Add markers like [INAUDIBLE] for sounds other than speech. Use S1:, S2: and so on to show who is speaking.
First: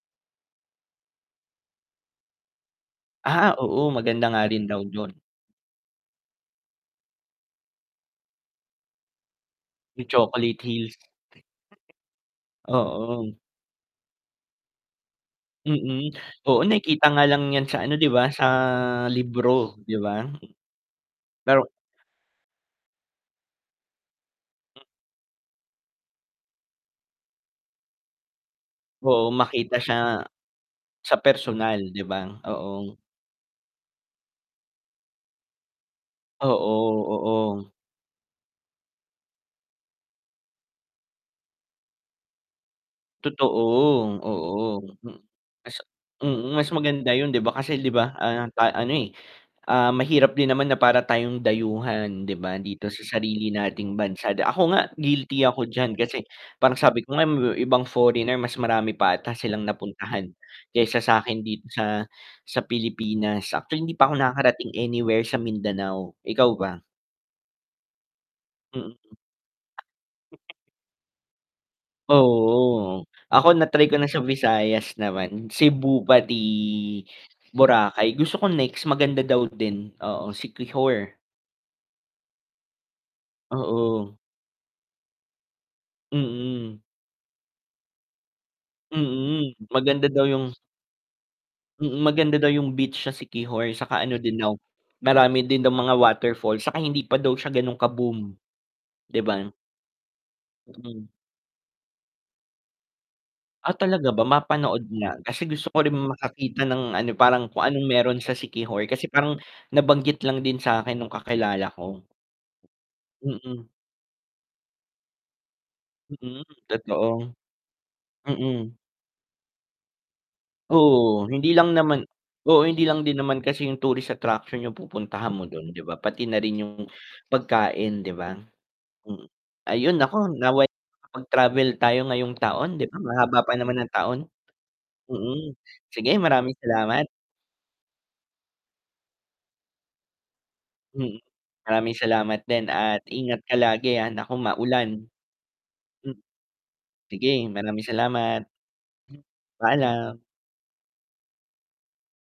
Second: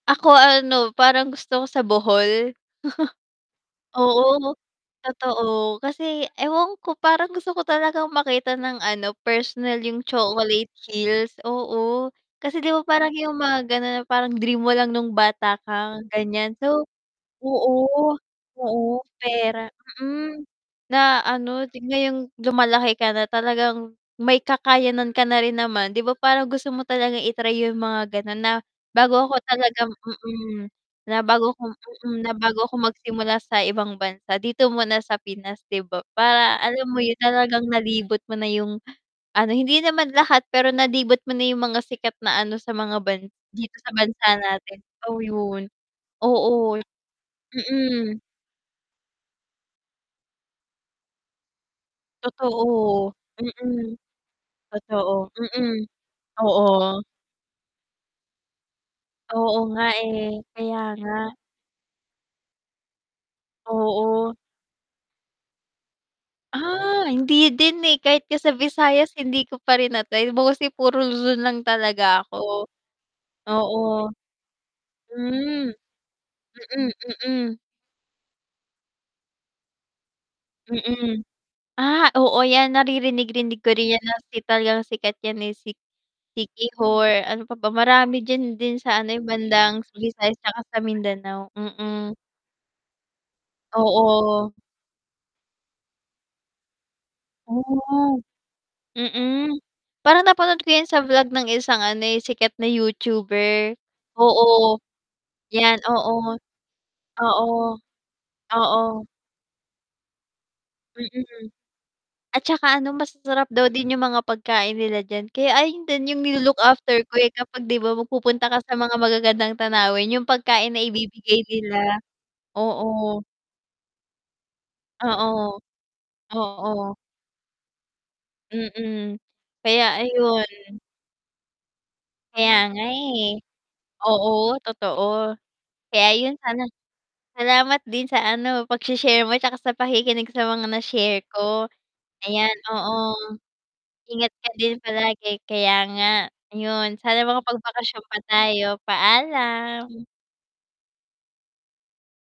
S1: Ako ano, parang gusto ko sa Bohol.
S2: Ah, oo maganda nga
S1: [LAUGHS] Oo
S2: rin daw dun.
S1: totoo, kasi ewan ko parang gusto ko talagang makita ng ano, personal yung
S2: Yung Chocolate
S1: Chocolate
S2: Hills.
S1: Hills, oo kasi, 'di ba, parang yung
S2: Oo.
S1: mga ganun na parang dream mo lang nung bata ka
S2: Mm,
S1: ganyan,
S2: oo
S1: so,
S2: nakikita nga lang yan sa ano, 'di
S1: oo,
S2: ba sa
S1: oo pera,
S2: libro 'di ba?
S1: mm, na ano
S2: Pero
S1: ngayong lumalaki ka na talagang may kakayanan ka na rin naman, 'di ba, parang gusto mo talagang i-try yung mga ganun na bago
S2: Oo
S1: ako
S2: makita
S1: talagang,
S2: siya,
S1: mm,
S2: sa
S1: na bago ako,
S2: personal, 'di
S1: mm,
S2: ba?
S1: na bago ako
S2: Oo.
S1: magsimula sa ibang bansa dito muna sa Pinas, 'di ba, para alam
S2: Oo,
S1: mo yun talagang
S2: oo.
S1: nalibot mo na yung, ano, hindi naman lahat pero nalibot mo na yung mga sikat na, ano, sa mga ban
S2: Totoo
S1: dito sa bansa natin
S2: oo,
S1: to yun
S2: mm, mas
S1: oo,
S2: maganda yun 'di ba kasi, 'di ba,
S1: mm.
S2: ah, ano, eh, ah, mahirap din naman na para tayong dayuhan, 'di ba, dito sa
S1: Totoo,
S2: sarili
S1: mm,
S2: nating bansa, ako nga
S1: totoo,
S2: guilty ako
S1: mm,
S2: diyan kasi [INHALES] parang
S1: oo.
S2: sabi ko nga may ibang foreigner mas marami pa ata
S1: Oo
S2: silang
S1: nga,
S2: napuntahan
S1: eh, kaya
S2: kaysa
S1: nga.
S2: sakin dito sa sa Pilipinas, actually hindi pa ako
S1: Oo.
S2: nakakarating anywhere sa Mindanao, ikaw ba?
S1: Ah, hindi din, eh, kahit nga sa Visayas
S2: Mhm.
S1: hindi ko pa rin na-try mostly kasi puro Luzon lang talaga ako,
S2: Oo, ako
S1: oo.
S2: na-try ko na sa Visayas naman
S1: Hmm,
S2: Cebu pati
S1: mm mm.
S2: Boracay, gusto ko next maganda daw din, oo Siquijor.
S1: Mm, ah, oo yan naririnig-rinig ko rin yan na
S2: Oo.
S1: si talagang sikat yan eh, si
S2: Mm.
S1: Siquijor, ano pa ba marami diyan din sa, ano,
S2: Mm,
S1: bandang
S2: maganda daw
S1: Visayas
S2: yung
S1: tsaka sa Mindanao,
S2: mm,
S1: mm.
S2: maganda daw yung beach sa Siquijor, saka ano din
S1: Oo.
S2: daw marami din daw mga waterfall saka hindi pa daw siya ganung ka
S1: Ah,
S2: boom, 'di ba?
S1: mm parang napanood ko yan sa
S2: Mm.
S1: vlog ng isang, ano, eh, sikat na YouTuber,
S2: Ah, talaga ba,
S1: oo
S2: mapanood na kasi gusto
S1: yan,
S2: ko rin
S1: oo,
S2: makakita ng ano, parang
S1: oo,
S2: kung anong meron sa Siquijor kasi
S1: oo.
S2: parang nabanggit lang din sakin nung
S1: Mm,
S2: kakilala ko.
S1: at tsaka, ano, masasarap daw
S2: Mm.
S1: din yung mga pagkain nila diyan, kaya ayon din yung
S2: Mm,
S1: nilo-look after ko, eh,
S2: totoo.
S1: kapag, 'di ba, magpupunta ka sa
S2: Mm.
S1: mga magagandang tanawin yung pagkain na
S2: Oo,
S1: ibibigay
S2: hindi lang
S1: nila,
S2: naman oo hindi lang din
S1: oo.
S2: naman kasi yung tourist attraction yung pupuntahan mo
S1: Oo,
S2: dun, 'di ba, pati na rin yung
S1: oo.
S2: pagkain 'di ba?
S1: Mm,
S2: Mm,
S1: kaya
S2: ayun naku nawa'y
S1: ayun.
S2: makapag-travel tayo ngayong
S1: Kaya
S2: taon
S1: nga,
S2: 'di ba,
S1: eh,
S2: mahaba pa naman ng taon.
S1: oo, totoo,
S2: Mm,
S1: kaya
S2: sige
S1: yun
S2: maraming
S1: sana
S2: salamat.
S1: salamat din sa, ano, pagshi-share mo tsaka sa pakikinig sa mga na-share
S2: Mhm,
S1: ko
S2: maraming salamat
S1: ayan,
S2: din
S1: oo,
S2: at ingat ka lagi, ah,
S1: ingat
S2: naku
S1: ka din
S2: maulan,
S1: palagi. Kaya nga
S2: M
S1: yun sa
S2: Sige, maraming
S1: makapagbakasyon pa
S2: salamat.
S1: tayo. Paalam.
S2: Paalam.